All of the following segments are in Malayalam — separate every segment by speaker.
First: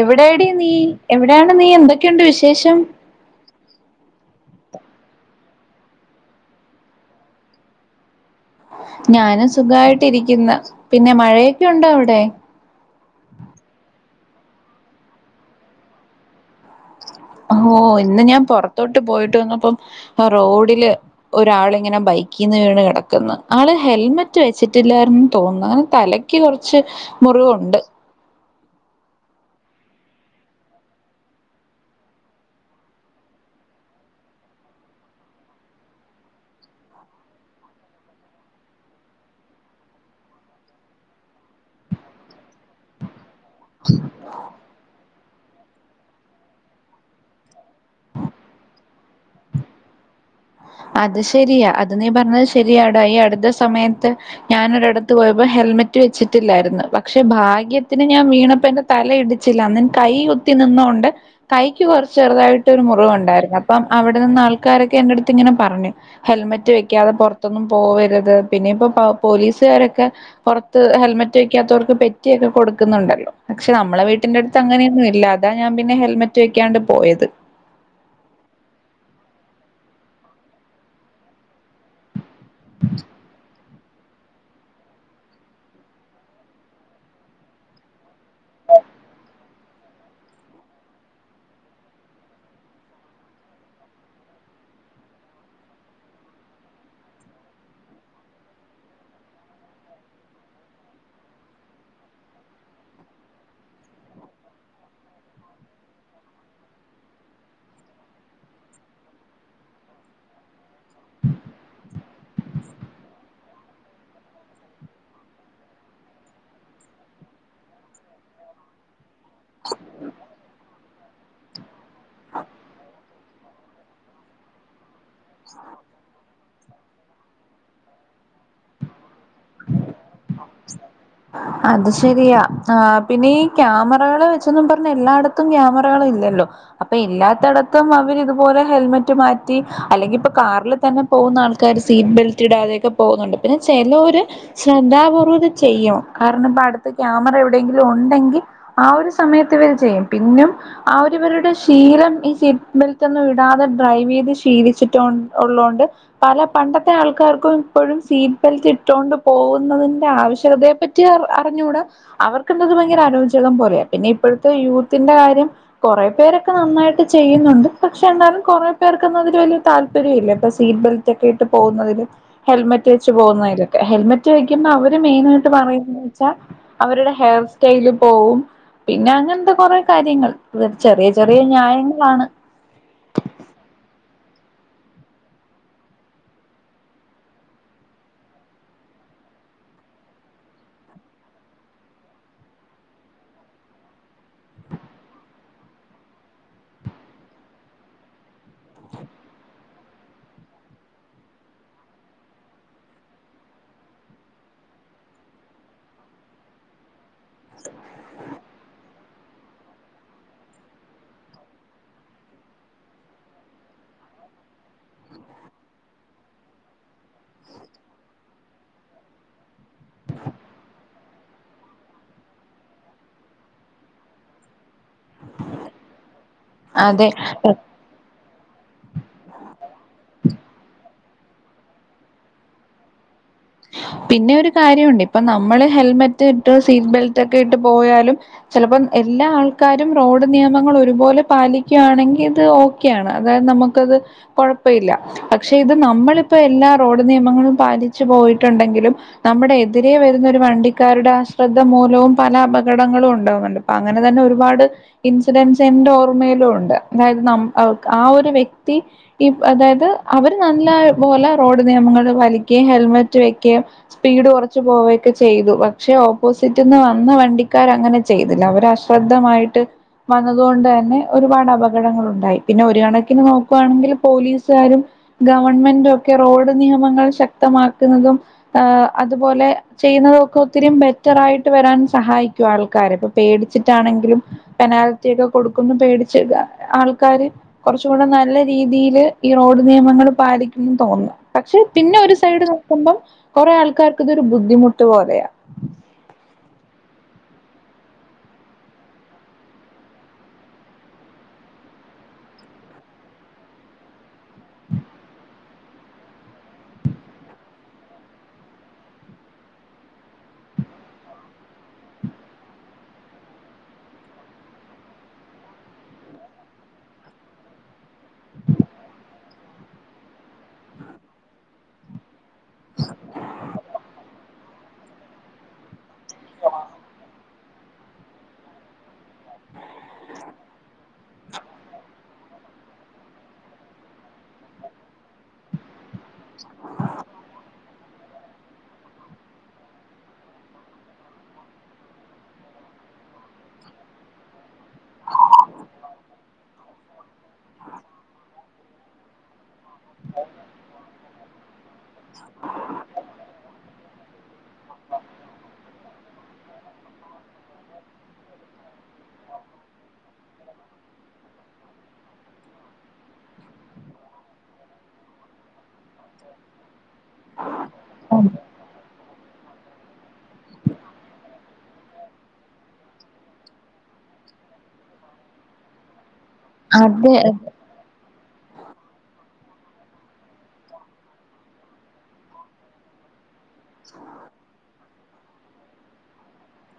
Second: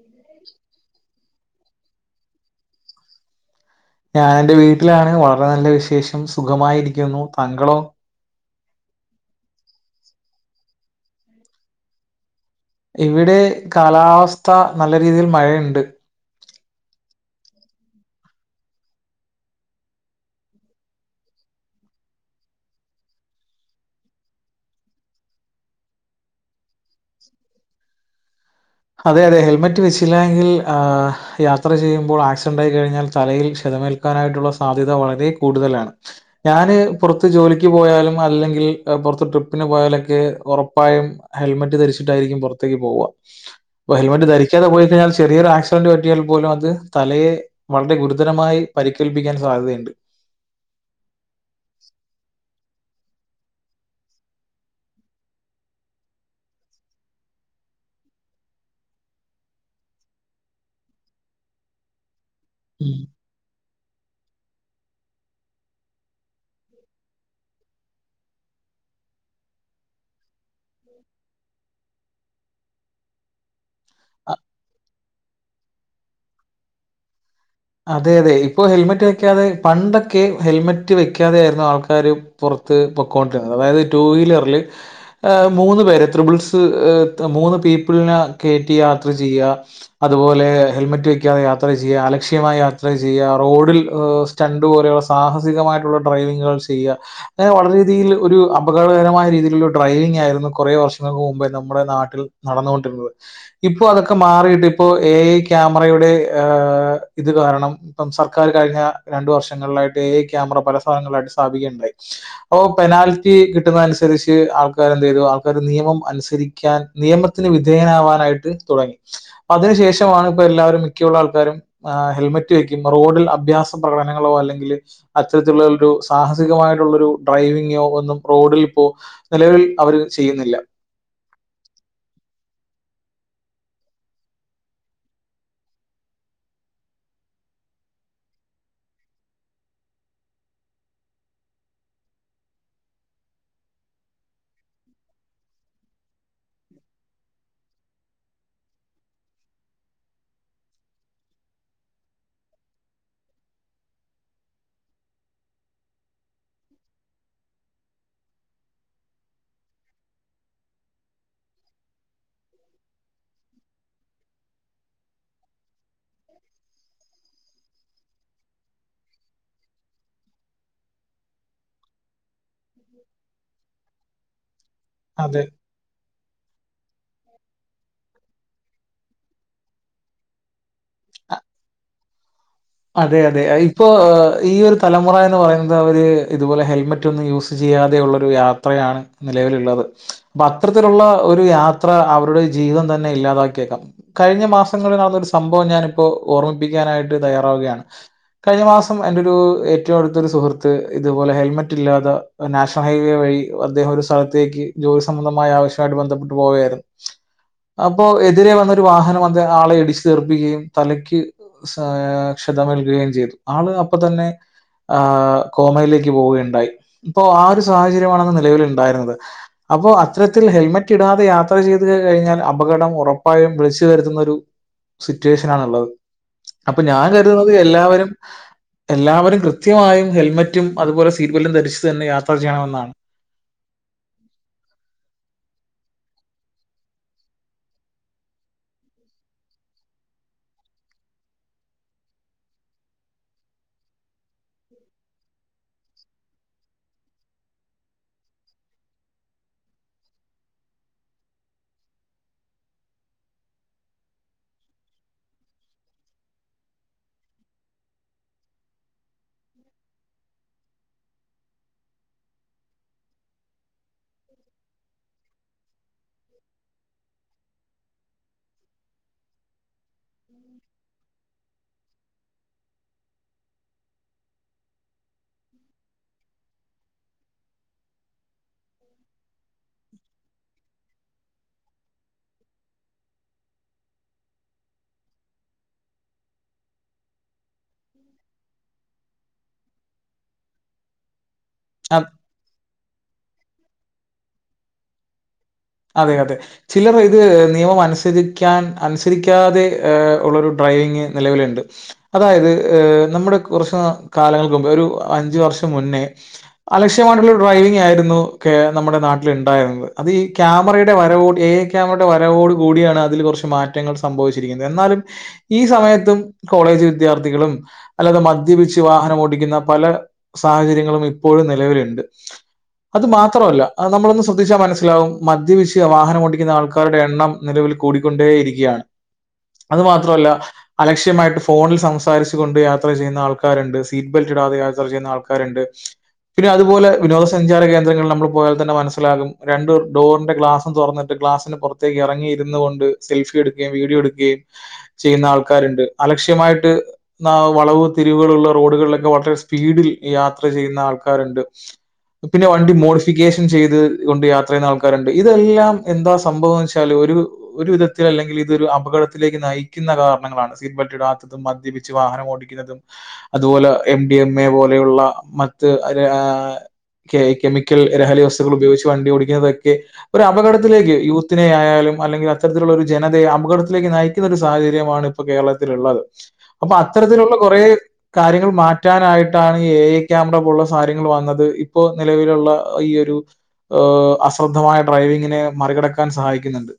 Speaker 1: എവിടെ എടെ നീ എവിടെയാണ് നീ എന്തൊക്ക ഒക്കെയുണ്ട് വിശേഷം
Speaker 2: ഞാൻ എറെ വീട്ടിലാണ് വളരെ നല്ല വിശേഷം സുഖമായിരിക്കുന്നു താങ്കളോ
Speaker 1: ഞാനും സുഖായിട്ട്ിരിക്കുന്ന പിന്നെ മഴയൊക്കെ ഉണ്ടോ അവിടെ
Speaker 2: ഇവിടെ കാലാവസ്ഥ നല്ല രീതിയിൽ മഴയുണ്ട്
Speaker 1: ഓ ഇന്ന് ഞാൻ പുറത്തോട്ട് പോയിട്ട് വന്നപ്പം റോഡില് ഒരാള ഇങ്ങനെ ബൈക്കിൽന്ന് വീണ് കിടക്കുന്ന ആള് ഹെൽമെറ്റ് വെച്ചിട്ടില്ലന്ന് തോന്നുന്നു അങ്ങനെ തലക്ക് കുറച്ച് മുറിവുണ്ട്
Speaker 2: അതെ അതെ ഹെൽമെറ്റ് വെച്ചില്ലായെങ്കിൽ ആ യാത്ര ചെയ്യുമ്പോൾ ആക്സിഡന്റ് ആയി കഴിഞ്ഞാൽ തലയിൽ ക്ഷതമേൽക്കാനായിട്ടുള്ള സാധ്യത വളരെ കൂടുതലാണ് ഞാന് പുറത്ത് ജോലിക്ക് പോയാലും അല്ലെങ്കിൽ പുറത്ത് ട്രിപ്പിന് പോയാലൊക്കെ ഉറപ്പായും ഹെൽമെറ്റ് ധരിച്ചിട്ടായിരിക്കും പുറത്തേക്ക് പോവുക അപ്പ ഹെൽമെറ്റ് ധരിക്കാത പോതിനാൽ ചെറിയൊരു ആക്സിഡന്റ് പറ്റിയാൽ പോലും അത് തലയെ വളരെ ഗുരുതരമായി പരിക്കേൽപ്പിക്കാൻ സാധ്യതയുണ്ട്
Speaker 1: അത് ശരിയാ അത് നീ പറഞ്ഞത് ശരിയാണ് ഈ അടുത്ത സമയത്ത് ഞാനൊ ഒരിടത്ത് പോയപ്പോ ഹെൽമെറ്റ് വെച്ചിട്ടില്ലായിരുന്നു പക്ഷെ ഭാഗ്യത്തിന് ഞാൻ വീണപ്പ എന്റെ തല ഇടിച്ചില്ല അന്ന്ൻ കൈ കുത്തി നിന്നൊണ്ട് കൈക്ക് കുറച്ച് ചെറുതായിട്ട് ഒരു
Speaker 2: ഉം.
Speaker 1: മുറിവ്ുണ്ടായിരുന്നു അപ്പം അവിടെ നിന്ന് ആൾ കക്ക എത്ത് ഇങ്ങനെ പറഞ്ഞു ഹെൽമെറ്റ് വെക്കാതെ പുറത്തൊന്നും പോവരുത് പിന്നെ ഇപ്പോൊ പോലീസുകാരൊക്കെ പുറത്ത് ഹെൽമെറ്റ് വെക്കാത്തവർക്ക് പെറ്റിയൊക്കെ കൊടുക്കുന്നുണ്ടല്ലോ പക്ഷെ നമ്മള വീട്ടിന്റെ അടുത്ത് അങ്ങനൊന്നും ഇല്ല ഇതാ ഞാൻ പിന്നെ ഹെൽമറ്റ് വെക്കാണ്ട് പോയത്
Speaker 2: അതെ അതെ ഇപ്പൊ ഹെൽമെറ്റ് വെക്കാതെ പണ്ടൊക്കെ ഹെൽമെറ്റ് വെക്കാതെ ആയിരുന്നു ആൾക്കാാര് പുറത്ത് പൊക്കോണ്ടിുന്നത് അതായത് ടു വീലറിൽ മൂന്ന പേരെ ത്രിബിൾസ് മൂന്ന് പീപ്പിളിന കയറ്റി യാത്ര ചെയ്യ അതുപോലെ ഹെൽമെറ്റ് വെക്കാതെ യാത്ര ചെയ്യ ലക്ഷ്യമായി യാത്ര ചെയ്യ റോഡിൽ സ്റ്റണ്ട് പോലെയുള്ള സാഹസികമായിട്ടുള്ള ഡ്രൈവിങ്ങുകൾ ചെയ്യാ അങ്ങനെ വളരെ ഇത് കാരണം ഇപ്പം സർക്കാർ കഴിഞ്ഞ രണ്ടു വർഷങ്ങളിലായിട്ട് ക്യാമറ പല ഭാഗങ്ങളായി് സ്ഥാപിക്കയണ്ടായി ഒ പെനാൽറ്റി കിട്ടുന്ന അനുസരിച്ച് ആൾക്കാര്െന്ത ചെയ്തു ആൾക്കാാര് നിയമം അനുസരിക്കാൻ നിയമത്തിന് വിധേയനാവാനായിട്ട് തുടങ്ങി അതിനു ശേഷമാണ് ഇപ്പൊ എല്ലാവരും മിക്കുള്ള ആൾക്കാരും ആ ഹെൽമെറ്റ് വയ്ക്കും റോഡിൽ അഭ്യാസ പ്രകടനങ്ങളോ അല്ലെങ്കിൽ അത്തരത്തിലുള്ള ഒരു സാഹസികമായിട്ടുള്ള ഒരു ഡ്രൈവിങ്ങോ ഒന്നും റോഡിൽ ഇപ്പോ നിലവിൽ അവര് ചെയ്യുന്നില്ല
Speaker 1: അത് ശരിയാ ആ പിന്നെ ഈ ക്യാമറകളെ വെച്ചൊന്നും പറഞ്ഞ എല്ലായിടത്തും ക്യാമറകള ഇല്ലല്ലോ അപ്പൊ ഇല്ലാത്തടത്തും അവര് ഇതുപോലെ ഹെൽമെറ്റ് മാറ്റി അല്ലെങ്കി ഇപ്പൊ കാറിില് തന്നെ പോകുന്ന ആൾക്കാർ സീറ്റ് ബെൽറ്റ് ഇടാതെയൊക്കെ പോകുന്നുണ്ട് പിന്നെ ചിലര് ശ്രദ്ധാപൂർവ്വം ഇത് ചെയ്യണം കാരണം ഇപ്പ അടുത്ത ക്യാമറ എവിടെയെങ്കിലും ഉണ്ടെങ്കിൽ ആ ഒരു സമയത്ത് ഇവർ ചെയ്യും പിന്നും ആരി ഇവരുടെ ശീലം ഈ സീറ്റ് ബെൽറ്റ് ഒന്നും ഇടാതെ ഡ്രൈവ് ചെയ്ത് ശീലിച്ചിട്ട ഉള്ളതോണ്ട് പല പണ്ടത്തെ ആൾക്കാർക്കും ഇപ്പോഴും സീറ്റ് ബെൽറ്റ് ഇട്ടൊണ്ട് പോകുന്നതിൻന്റെ ആവശ്യകതയെ പറ്റി അറിഞ്ഞുകൂട അവർക്ക എന്തത് ഭയങ്കര ആലോചകം പോലയാ പിന്നെ ഇപ്പോഴത്തെ യൂത്തിന്റെ കാര്യം കുറെേ പേരൊക്കെ നന്നായിട്ട് ചെയ്യുന്നുണ്ട് പക്ഷെ എന്നന്താലും കുറെ പേർക്കൊന്നും അതില് വലിയ താല്പര്യം ഇല്ല ഇപ്പൊ സീറ്റ് ബെൽറ്റ് ഒക്കെ ഇട്ട് പോകുന്നതില് ഹെൽമെറ്റ് വെച്ച് പോകുന്നതിലൊക്കെ ഹെൽമെറ്റ് അവര്
Speaker 2: അതെ
Speaker 1: മെയിനായിട്ട് പറയ വച്ചാ അവരുടെ ഹെയർ സ്റ്റൈല് പോവും പിന്നെ അങ്ങനത്തെ കുറെ കാര്യങ്ങൾ ചെറിയ ചെറിയ ന്യായങ്ങളാണ്
Speaker 2: അതെ അതെ ഇപ്പോൊ ഈ ഒരു തലമുറ എന്ന് പറയുന്നത് അവര് ഇതുപോലെ ഹെൽമെറ്റ് ഒന്നും യൂസ് ചെയ്യാതെയള്ള ഒരു യാത്രയാണ് നിലവിലുള്ളത് അപ്പൊ അത്തരത്തിലുള്ള ഒരു യാത്ര അവരുടെ ജീവിതം തന്നെ ഇല്ലാതാക്കിയേക്കാം കഴിഞ്ഞ മാസങ്ങളിൽ നടന്നൊരു സംഭവം ഞാാനിപ്പോൊ ഓർമ്മിപ്പിക്കാനായിട്ട് തയ്യാറാവുകയാണ് കഴിഞ്ഞ മാസം എന്റെ ഒരു ഏറ്റവും അടുത്തരു സുഹൃത്ത് ഇതുപോലെ ഹെൽമെറ്റ് ഇല്ലാതെ നാഷണൽ ഹൈവേ വഴി അദ്ദേഹം ഒരു സ്ഥലത്തേക്ക് ജോലി സംബന്ധമായ ആവശ്യമായിട്ട് ബന്ധപ്പെട്ട് പോവുകയായിരുന്നു അപ്പോ എതിരെ വന്ന ഒരു വാഹനം അ ആളെ ഇടിച്ചു തീർപ്പിക്കുകയും തലയ്ക്ക് ഏ ക്ഷതമേൽുകയും ചെയ്തു ആള് അപ്പ തന്നെ ആ് കോമയിലേക്ക് പോവുകയുണ്ടായി അപ്പൊ ആ ഒരു സാഹചര്യമാണ നിലവൽ ഉണ്ടായിരുന്നത് അപ്പോ അത്തരത്തിൽ ഹെൽമെറ്റ് ഇടാതെ യാത്ര ചെയ്ത് കഴിഞ്ഞാൽ അപകടം ഉറപ്പായും വിളിച്ചു വരുത്തുന്ന ഒരു സിറ്റുവേഷന ആണുള്ളത് അപ്പൊ
Speaker 1: അതെ
Speaker 2: ഞാൻ കരുതുന്നത് എല്ലാവരും എല്ലാവരും കൃത്യമായും ഹെൽമറ്റും അതുപോലെ സീറ്റ് ബെൽറ്റ് ധരിച്ചു തന്നെ യാത്ര ചെയ്യണമെന്നാണ്
Speaker 1: പിന്നെ ഒരു കാര്യുണ്ട് ഇപ്പൊ നമ്മള് ഹെൽമെറ്റ് ഇട്ട് സീറ്റ് ബെൽറ്റ് ഒക്കെ ഇട്ട് പോയാലും ചിലപ്പോം എല്ലാ ആൾക്കാരും റോഡ് നിയമങ്ങൾ ഒരുപോലെ പാലിക്കുകയാണെങ്കിൽ ഇത് ഓക്കെയാണ് അതായത് നമുക്കത് കൊഴപ്പ ഇല്ല പക്ഷെ ഇത് നമ്മളിപ്പോ എല്ലാ റോഡ് നിയമങ്ങളും പാലിച്ച് പോയിട്ട് ണ്ടെങ്കിലും നമ്മുടെ എതിരെ വരുന്ന ഒരു വണ്ടിക്കാരുടെ ആശ്രദ്ധ മൂലവും പല അപകടങ്ങളും ഉണ്ടാകുന്നുണ്ട് അപ്പ അങ്ങനെ തന്നെ ഒരുപാട് ഇൻസിഡൻസിന്റെ ഓർമ്മയിലും ഉണ്ട് അതായത് ന ആ ഒരു വ്യക്തി ഈ അതായത് അവര് നല്ല പോലെ റോഡ് നിയമങ്ങൾ വലിക്ക ഹെൽമെറ്റ് വെക്ക സ്പീഡ് കുറച്ചു പോവുകയൊക്കെ ചെയ്തു പക്ഷെ ഓപ്പോസിറ്റ നിന്ന് വന്ന വണ്ടിക്കാര അങ്ങനെ ചെയ്തില്ല അവര് അശ്രദ്ധമായിട്ട് വന്നതുകൊണ്ട് തന്നെ ഒരുപാട് അപകടങ്ങളുണ്ടായി പിന്നെ ഒരു കണക്കിന് നോക്കുകയാണെങ്കിൽ പോലീസുകാരും ഗവൺമെന്റും ഒക്കെ റോഡ് നിയമങ്ങൾ ശക്തമാ ുന്നതും ഏർ അതുപോലെ ചെയ്യുന്നതും ഒക്കെ ഒത്തിരി ബെറ്റർ ആായിട്ട് വരാൻ സഹായിക്കും ആൾക്കാര്െ ഇപ്പൊ പേടിച്ചിട്ടാണെങ്കിലും പെനാൽറ്റി ഒക്കെ കൊടുക്കുന്നു പേടിച്ച ആൾക്കാര് കുറച്ച കൂടെ നല്ല രീതിയില് ഈ റോഡ് നിയമങ്ങള്പാലിക്കണംന്ന് തോന്നുന്നു പക്ഷെ പിന്നെ ഒരു സൈഡ് കുറെേ ആൾക്കാർക്ക് ഇതൊരു ബുദ്ധിമുട്ട് പൊലയാണ്
Speaker 2: അതെ അതെ ചിലർ ഇ ഇത് നിയമം അനുസരിക്കാൻ അനുസരിക്കാതെ ഉള്ള ഒരു ഡ്രൈവിംഗ നിലവിലുണ്ട് അതായത്് നമ്മുടെ കുറച്ച് കാലങ്ങൾക്ക് മുമ്പ് ഒരു അഞ്ച് വർഷം മുന്നേ അലക്ഷ്യമായിട്ടുള്ള ഡ്രൈവിംഗ ആയിരുന്നു നമ്മുടെ നാട്ടിൽ ഉണ്ടായിരുന്നത് അത് ഈ ക്യാമറയുടെ വരവോട് എ [unintelligible] വരവോട് കൂ കൂടിയാണ് അതിൽ കുറച്ച് മാറ്റങ്ങൾ സംഭവിച്ചിരിക്കുന്നത് എന്നാലും ഈ സമയത്തും കോളേജ് വിദ്യാർത്ഥികളും അല്ലാതെ മദ്യപിച്ച് വാഹനം ഓടിക്കുന്ന പല സാഹചര്യങ്ങളും ഇപ്പോഴും നിലവിലുണ്ട് അത് മാത്രല്ല നമ്മളൊന്ന് ശ്രദ്ധിച്ചാൽ മനസ്സിലാവും മദ്യവിശ് വാഹനം ഓടിക്കുന്ന ആൾക്കാരുടെ എണ്ണം നിലവില് കൂടിക്കൊണ്ടേ ഇരിക്കുകയാണ് അത് മാത്രമല്ല അലക്ഷ്യമായിട്ട് ഫോണിൽ സംസാരിച്ചു കൊണ്ട് യാത്ര ചെയ്യുന്ന ആൾക്കാരുണ്ട് സീറ്റ്ബെൽറ്റ് ഇടാതെ യാത്ര ചെയ്യുന്ന ആൾക്കാരുണ്ട് പിന്നെ അതുപോലെ വിനോദസഞ്ചാര കേന്ദ്രങ്ങളിൽ നമ്മൾ പോയാൽ തന്നെ മനസ്സിലാകും രണ്ട് ഡോറിന്റെ ഗ്ലാസും തുറന്നിട്ട് ഗ്ലാസിന് പുറത്തേക്ക് ഇറങ്ങിയിരുന്നു കൊണ്ട് സെൽഫി എടുക്കുകയും വീഡിയോ എടുക്കുകയും ചെയ്യുന്ന ആൾക്കാര്ണ്ട് അലക്ഷ്യമായിട്ട് ന വളവ് തിരിവുകള്ള റോഡുകളിലൊക്കെ വളരെ സ്പീഡിൽ യാത്ര ചെയ്യുന്ന ആൾക്കാര്ണ്ട് പിന്നെ വണ്ടി മോഡിഫിക്കേഷൻ ചെയ്ത് കൊണ്ട് യാത്ര ചെയ്യുന്ന ആൾക്കാ ക്കാര്ണ്ട് ഇതെല്ലാം എന്താ സംഭവം വെച്ചാല് ഒരു ഒരു വിധത്തിലല്ലെങ്കില് ഇതൊരു അപകടത്തിലേക്ക് നയിക്കുന്ന കാരണങ്ങളാണ് സീറ്റ്ബെൽറ്റ് ഇടാത്തതും മദ്യപിച്ച് വാഹനം ഓടിക്കുന്നതും അതുപോലെ എം ഡി എം എ പോലെയുള്ള മറ്റ് ഒരു അ ആ കെമിക്കൽ ലഹരി വസ്തുക്കൾ ഉപയോഗിച്ച് വണ്ടി ഓടിക്കുന്നതൊക്കെ ക്കെ ഒരു അപകടത്തിലേക്ക് യൂത്തിനെ ആയാലും അല്ലെങ്കിൽ അത്തരത്തിലുള്ള ഒരു ജനതയെ അപകടത്തിലേക്ക് നയിക്കുന്ന ഒരു സാഹചര്യമാണ് ഇപ്പൊ കേരളത്തിലുള്ളത് അപ്പൊ
Speaker 1: അതെ
Speaker 2: അത്തരത്തിലുള്ള കൊറേ കാര്യങ്ങൾ മാറ്റാനായിട്ടാണ് ഈ എ എ ക്യാമറ പോലുള്ള സാര്യങ്ങൾ വന്നത് ഇപ്പോ നിലവിലുള്ള ഈ ഒരു ഏ അസ് ശ്രദ്ധമായ ഡ്രൈവിങ്ങിനെ മറികടക്കാൻ സഹായിക്കുന്നുണ്ട്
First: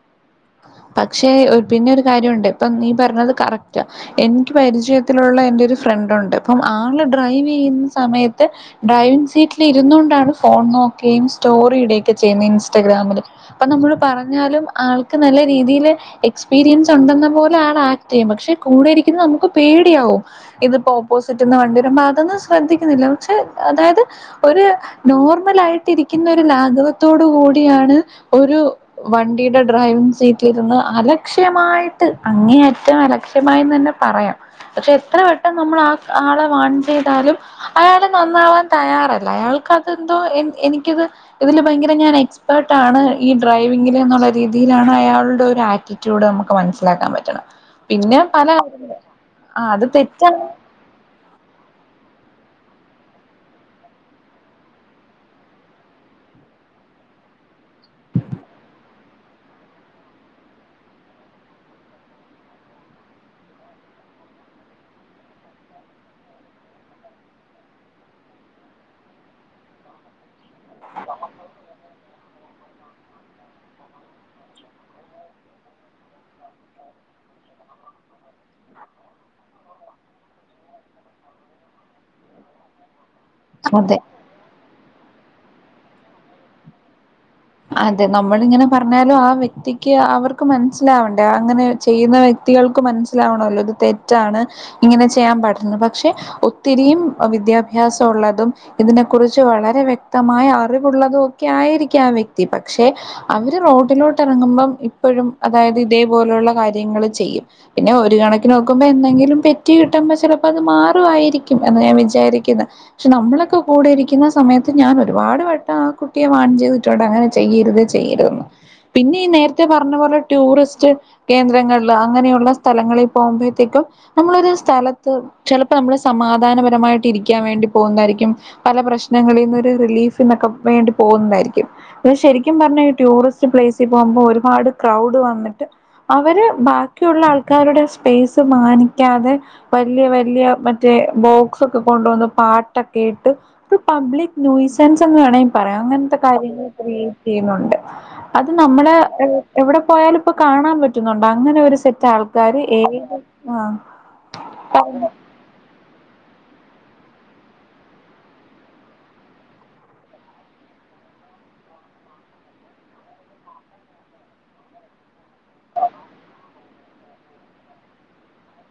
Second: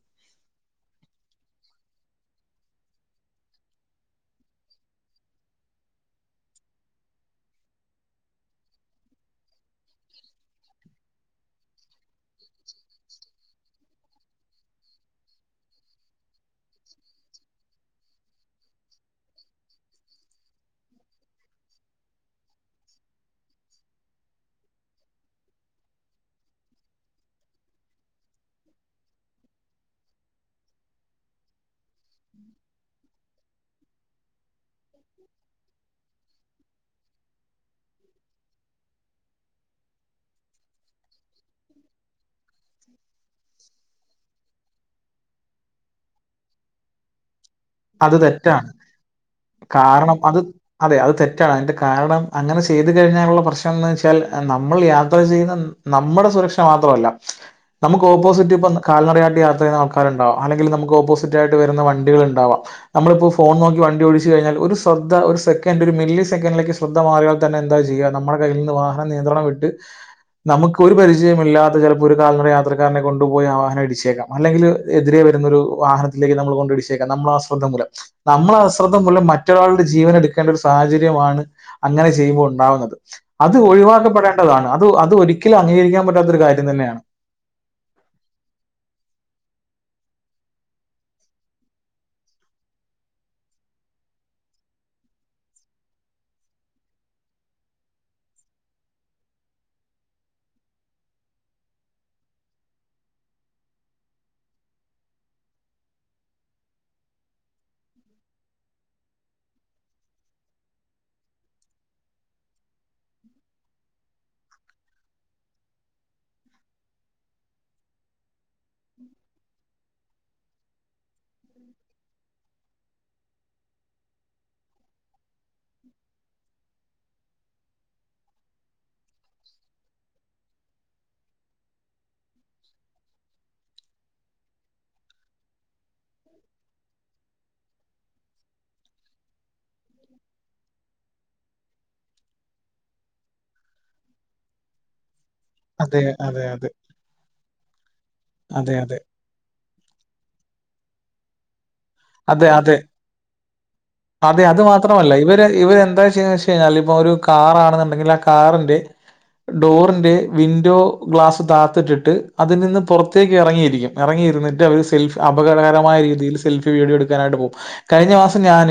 Speaker 1: പക്ഷേ ഒ പിന്നെ ഒരു കാര്യോണ്ട് ഇപ്പം നീ പറഞ്ഞത് കറക്റ്റാ എനിക്ക് പരിചയത്തിലുള്ള എന്റെ ഒരു ഫ്രണ്ടുണ്ട് അപ്പം ആള് ഡ്രൈവ് ചെയ്യുന്ന സമയത്ത് ഡ്രൈവിങ് സീറ്റിൽ ഇരുന്നോണ്ടാണ് ഫോൺ നോക്കുകയും സ്റ്റോറിടൊക്കെ ചെയ്യുന്നത് ഇൻസ്റ്റാഗ്രാമില് അപ്പൊ നമ്മള് പറഞ്ഞാലും ആൾക്ക് നല്ല രീതിയില് എക്സ്പീരിയൻസ് ഉണ്ടെന്ന പോലെ ആളാക്ട് ചെയ്യും പക്ഷേ കൂടെ ഇരിക്കുന്നനമ്മക്ക് പേടിയാവും ഇതിപ്പോ ഓപ്പോസിറ്റ്ന്ന് വണ്ടി വരുമ്പോ അതൊന്നും ശ്രദ്ധിക്കുന്നില്ല പക്ഷേ അതായത് ഒരു നോർമളായിട്ടിരിക്കുന്ന ഒരു ലാഘവത്തോട് കൂടിയാണ് ഒരു വണ്ടിയുടെ ഡ്രൈവിങ് സീറ്റ് ക്കിരുന്ന് അലക്ഷ്യമായിട്ട് അങ്ങേ അറ്റം അലക്ഷ്യമായെന്ന്തന്നെ പറയാ പക്ഷേ എത്ര വട്ടം നമ്മൾ ആ ആളെ വാൺ ചെയ്താലും അയാള് നന്നാവാൻ തയ്യാറല്ല അയാൾക്കതെന്തോ എനിക്കത് ഇതിൽ ഭയങ്കര ഞാൻ എക്സ്പേർട്ടാണ് ഈ ഡ്രൈവിങ്ങില്ന്നുള്ള രീതിയിലാണ് അയാൾ ഒരു ആക്റ്റിറ്റ്യൂഡ് നമുക്ക് മനസ്സിലാക്കാൻ പറ്റ്ണ്
Speaker 2: അത്
Speaker 1: പിന്നെ പല
Speaker 2: തെറ്റാണ്.
Speaker 1: ആ അത് തെറ്റാണ്
Speaker 2: റ്റാണ് അതിന്റെകാരണം അങ്ങനെ ചെയ്തു കഴിഞ്ഞാലുള്ള പ്രശ്നംന്ന് വെച്ചാൽ നമ്മൾ യാത്ര ചെയ്യുന്ന നമ്മുടെ സുരക്ഷ മാത്രമല്ല നമുക്ക് ഓപ്പോസിറ്റ് ഇപ്പം കാൽനടയായിട്ട് യാത്ര ചെയ്യുന്ന ആൾക്കാരുണ്ടാവാം അല്ലെങ്കിൽ നമുക്ക് ഓപ്പോസിറ്റ് ആയിട്ട് വരുന്ന വണ്ടികള് ഉണ്ടാവാം നമ്മളിപ്പൊ ഫോൺ നോക്കി വണ്ടി ഒഴിച്ച് കഴിഞ്ഞാൽ ഒരു ശ്രദ്ധ ഒരു സെക്കൻഡ് ഒരു മില്ലി സെക്കൻഡിലേക്ക് ശ്രദ്ധ മാറിയാൽ തന്നെ എന്താ ചെയ്യാ നമ്മളെ കയ്യിൽ നിന്ന് വാഹനം നിയന്ത്രണം വിട്ട് നമുക്ക് ഒരു പരിചയം ഇല്ലാത്ത ചിലപ്പോൾ ഒരു കാൽനടയാത്ര ഒരാളെ കൊണ്ടു പോയി ആ വാഹനം ഇടിച്ചേക്കാം അല്ലെങ്കിൽ എതിരെ വരുന്ന ഒരുവാഹനത്തിലേക്ക് നമ്മള് കൊണ്ടിടിച്ചേക്കാം നമ്മള് ആ - ്രദ് [unintelligible] മൂലം നമ്മടെ അശ്രദ്ധ മൂലം മറ്റൊരാളുടെ ജീവന എടുക്കേണ്ട ഒരു സാഹചര്യമാണ് അങ്ങനെ ചെയ്യുമ്പോൾ ഉണ്ടാവുന്നത് അത്
Speaker 1: അതെ
Speaker 2: ഒഴിവാക്കപ്പെടേണ്ടതാണ് അത് അത് ഒരിക്കലും അംഗീകരിക്കാൻ പറ്റാത്തൊരു കാര്യം തന്നെയാണ്
Speaker 1: അതെ നമ്മളിങ്ങനെ പറഞ്ഞാലും ആ വ്യക്തിക്ക് അവർക്ക് മനസ്സിലാവണ്ടേ അങ്ങനെ ചെയ്യുന്ന വ്യക്തികൾക്ക് മനസ്സിലാവണല്ലോ ഇത് തെറ്റാണ് ഇങ്ങനെ ചെയ്യാൻ പറ്റുന്നെ പക്ഷെ ഒത്തിരിം വിദ്യാഭ്യാസം ഉള്ളതും ഇതിനെ കുറിച്ച് വളരെ വ്യക്തമായ അറിവുള്ളതും ഒക്കെ ആയിരിക്കും ആ വ്യക്തി- പക്ഷെ അവര് റോഡിലോട്ട് ഇറങ്ങുമ്പം ഇപ്പോഴും അതായത് ഇതേപോലെയുള്ള കാര്യങ്ങൾ ചെയ്യും പിന്നെ ഒരു കണക്കിന് നോക്കുമ്പോൾ എന്തെങ്കിലും പെറ്റി കിട്ടുമ്പോ ചിലപ്പോ അത് മാറുമായിരിക്കും എന്ന് ഞാൻ വിചാരിക്കുന്നത് പക്ഷെ നമ്മളൊക്കെ കൂടിയിരിക്കുന്ന സമയത്ത് ഞാൻ ഒരുപാട് വെട്ടം ആ കുട്ടിയെ വാൺ ചെയ്തിട്ടുണ്ട് അങ്ങനെ- ചെയ്യരുത് ചെയ്യരുതന്ന് പിന്നെ ഈ നേരത്തെ പറഞ്ഞപോലെ ടൂറിസ്റ്റ് കേന്ദ്രങ്ങളില് അങ്ങനെയുള്ള സ്ഥലങ്ങളിൽ പോകുമ്പോഴത്തേക്കും നമ്മളരു സ്ഥലത്ത് ചിലപ്പോ നമ്മള് സമാധാനപരമായിട്ട് ഇരിക്കാൻ വേണ്ടി പോകുന്നതായിരിക്കും പല പ്രശ്നങ്ങളിൽ നിന്ന് ഒരു റിലീഫന്നൊക്കെ വേണ്ടി പോകുന്നതായിരിക്കും- പിന്നെ ശരിക്കും പറഞ്ഞ ഈ ടൂറിസ്റ്റ് പ്ലെസിൽ പോകുമ്പോൾ ഒരുപാട് ക്രൗഡ് വന്നിട്ട്- അവര് ബാക്കിയുള്ള ആൾക്കാ- ക്കാരുടെ സ്പേസ് മാനിക്കാതെ വലിയ വലിയ മറ്റേ ബോക്സ് ഒക്കെ കൊണ്ടുവന്ന് പാട്ടൊക്കെ ഇട്ട് പബ്ലിക് നൂസൻസ് എന്ന് വേണമെങ്കി - പറയാം
Speaker 2: അതെ,
Speaker 1: അങ്ങനത്തെ
Speaker 2: അതെ,
Speaker 1: കാര്യംല്ല
Speaker 2: അതെ.
Speaker 1: ചെയ്യുന്നൊണ്ട് അത്
Speaker 2: അതെ,
Speaker 1: നമ്മള്
Speaker 2: അതെ.
Speaker 1: എവിടെ പോയാലും ഇപ്പോ കാണാം പറ്റുന്നോണ്ട് അങ്ങനെ ഒരു സി -
Speaker 2: അതെ അതെ അതെ അത്
Speaker 1: പറഞ്ഞോ
Speaker 2: മാത്രമല്ല ഇവര് ഇവരെന്താ ചെയ്യന്ന് വെ ഴിൽ ഇപ്പ ഒരു കാറാണെന്നുണ്ടെങ്കില് ആ കാറിന്റെ ഡോറിന്റെ വിൻഡോ ഗ്ലാസ് താത്തിട്ടിട്ട് അതിൽ നിന്ന് പുറത്തേക്ക് ഇറങ്ങിയിരിക്കും ഇറങ്ങിയിരിട്ട് അവര് സെൽഫി അപകടകരമായ രീതിയില് സെൽഫി വീഡിയോ എടുക്കാനായിട്ട് പോകും കഴിഞ്ഞ മാസം ഞാൻ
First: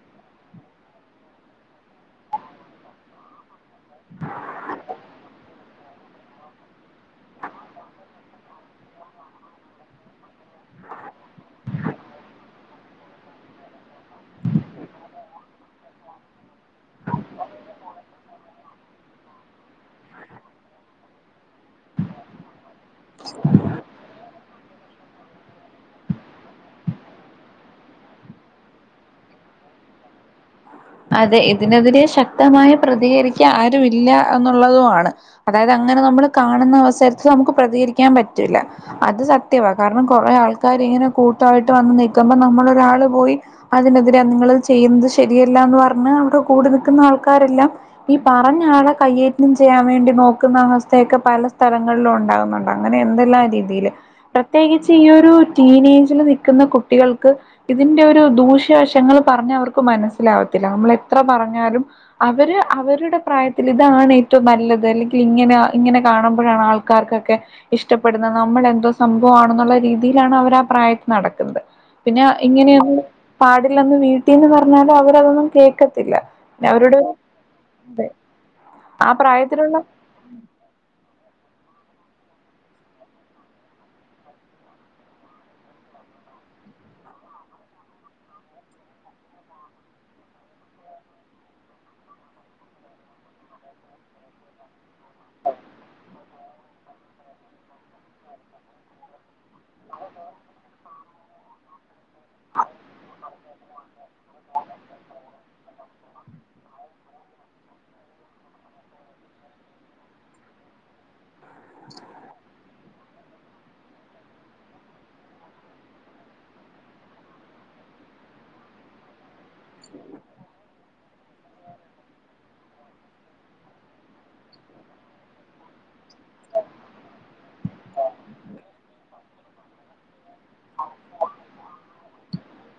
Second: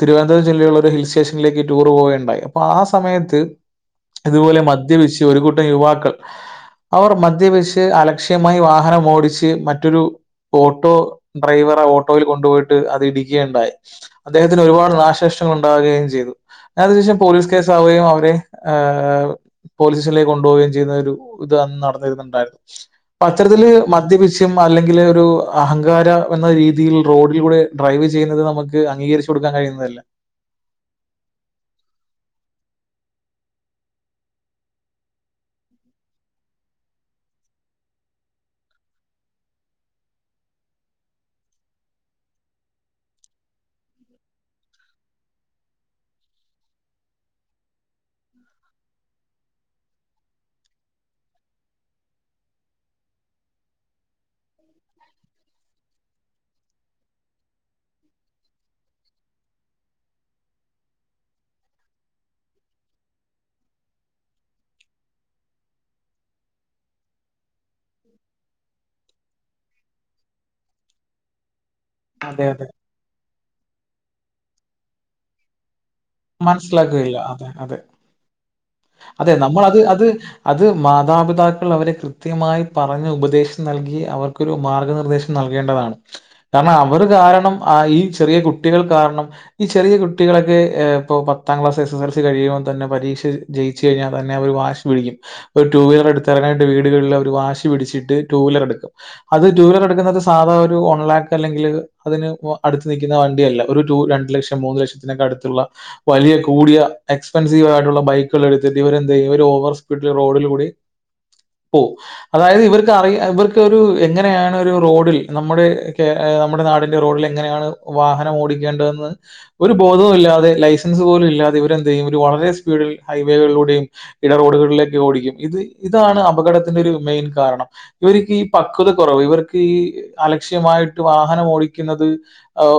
Speaker 2: തിരുവനന്തപുരം ജില്ലേള്ളൊരു ഹിൽ സ്റ്റേഷനിലേക്ക് ടൂർ പോവുകണ്ടായി അപ്പൊ ആ സമയത്ത് ഇതുപോലെ മദ്യ വിശി ഒരു കുട്ട യുവാക്കൾ അവർ മദ്യപച്ച് അലക്ഷ്യമായി വാഹനം ഓടിച്ച് മറ്റൊരു ഓട്ടോ ഡ്രൈവർ ഓ ഓട്ടോയില് കൊണ്ടോയിട്ട് അത് ഇടിക്കുകണ്ടായി അദ്ദേഹത്തിന് ഒരുപാട് നാശനഷ്ടങ്ങൾ ഉണ്ടാവുകയും ചെയ്തു ഞാ അതിന് ശേഷം പോലീസ് കേസാവുകയും അവരെ ആഹ് പോലീസ് സ്റ്റേഷനിലേക്ക് കൊണ്ടോവുകയും ചെയ്യുന്ന ഒരു ഇതാന്ന് നടന്നിരുന്നുണ്ടായിരുന്നു അപ്പം അത്തരത്തില് മദ്യപിച്ച് അല്ലെങ്കില് ഒരു അഹങ്കാര എന്ന രീതിയില് റോഡിൽ കൂടെ ഡ്രൈവ് ചെയ്യുന്നത് നമുക്ക് അംഗീകരിച്ചു കൊടുക്കാൻ കഴിയുന്നതല്ല
Speaker 1: അതെ ഇതിനെതിരെ ശക്തമായി പ്രതികരിക്കാ ആരും ഇല്ല എന്നുള്ളതുമാണ് അതായത് അങ്ങനെ നമ്മൾ കാണുന്ന അവസരത്തിൽ നമുക്ക് പ്രതികരിക്കാൻ പറ്റൂല്ല അത് സത്യവാ കാരണം കുറെ ആൾക്കാര് ഇങ്ങനെ കൂട്ടവായിട്ട് വന്ന് നിക്കുമ്പോ നമ്മള് ഒരാള് പോയി അതിനെതിരെ നിങ്ങള് ചെയ്യുന്നത് ശരിയ ന്ന് പറഞ്ഞ് അവിടെ കൂടി നിക്കുന്ന ആൾക്കാരെല്ലാം ഈ പറഞ്ഞ ആളെ കയ്യേറ്റം ചെയ്യാൻ വേണ്ടി നോക്കുന്ന അവസ്ഥയൊക്കെ പല സ്ഥലങ്ങളിലും ഉണ്ടാകുന്നുണ്ട് അങ്ങനെ എന്തെല്ലാം രീതിയില് പ്രത്യേകിച്ച് ഈ ഒരു ടീനേജില് നിക്കുന്ന കുട്ടികൾക്ക് ഇതിന്റെ ഒരു ദൂഷ്യവശങ്ങൾ പറഞ്ഞ് അവർക്ക് മനസ് മനസ്സിലാവത്തില്ല നമ്മള് എത്ര പറഞ്ഞാലും അവര് അവരുടെ പ്രായത്തിൽ ഇതാണ് ഏറ്റവും നല്ലത് അല്ലെങ്കി ഇങ്ങന ഇങ്ങനെ കാണുമ്പോഴാണ് ആൾക്കാർക്കൊക്കെ ഇഷ്ടപ്പെടുന്നത് നമ്മൾ എന്തോ സംഭവാണെന്നുള്ള രീതിയിലാണ് അവർ ആഹ് പ്രായത്ത് നടക്കുന്നത് പിന്നെ
Speaker 2: അതെ, അതെ.
Speaker 1: ഇങ്ങനെയൊരു പാ വീട്ടീന്ന് പറഞ്ഞാത് അവ തൊന്നും കേക്ക
Speaker 2: മനസ്സിലാക്കുകയില്ല അതെ അതെ
Speaker 1: ആ
Speaker 2: അതെ
Speaker 1: പ്രായത്തിലുള്ള
Speaker 2: നമ്മളത് അത് മാതാപിതാക്കൾ അവരെ കൃ കൃത്യമായി പറഞ്ഞ് ഉപദേശിച്ചു നൽകി അവർക്കൊരു മാർഗനിർദ്ദേശം നൽകേണ്ടതാണ് കാരണം അവർ കാരണം ആഹ് ഈ ചെറിയ കുട്ടികൾ കാരണം ഈ ചെറിയ കുട്ടികളൊക്കെ ഏഹ് ഇപ്പൊ പത്താം ക്ലാസ് എസ് എസ് എൽസി കഴിയുമ്പോൾ തന്നെ പരീക്ഷ ജയിച്ചു കഴിഞ്ഞാൽ തന്നെ അവര് വാശി പിടിക്കും ഒരു ടു വീലർ എടുത്തിറങ്ങാനായിട്ട് വീടുകളിൽ അവര് വാശി പിടിച്ചിട്ട് ടു വീലർ എടുക്കും അത് ടുവീലർ എടുക്കുന്നത് സാദാ ഒരു വൺ ലാക്ക് അല്ലെങ്കിൽ അതിന് അടുത്ത് നിക്കുന്ന വണ്ടിയല്ല ഒരു രണ്ടു ലക്ഷം മൂന്ന് ലക്ഷത്തിനൊക്കെ അടുത്തുള്ള- വലിയ കൂടിയ എക്സ്പെൻസീവ ആയിട്ടുള്ള ബൈക്കുകൾ എടുത്തിട്ട് ഇവര് എന്ത് ചെയ്യും ഒരു ഓവർ സ്പീഡിൽ റോഡിൽ കൂടി പോവും അതായത് ഇവർക്ക് അറിയ ഇവർക്ക് ഒരു എങ്ങനെയാണ് ഒരു റോഡിൽ നമ്മുടെ നമ്മുടെ നാടിന്റെ റോഡിൽ എങ്ങനെയാണ് വാഹനം ഓടിക്കേണ്ടതെന്ന് ഒരു ബോധവും ഇല്ലാതെ ലൈസെ- ലൈസെൻസ് പോലും ഇല്ലാതെ ഇവരെന്ത് ചെയ്യും വളരെ സ്പീഡിൽ ഹൈവേകളിലൂടെയും ഇടറോഡുകളിലേക്ക് ഓടിക്കും ഇത് ഇതാണ് അപകടത്തിന്റെ ഒരു മെയിൻ കാരണം ഇവർക്ക് ഈ പക്വത കുറവ് ഇവർക്ക് ഈ അലക്ഷ്യമായിട്ട് വാഹനം ഓടിക്കുന്നത് ആ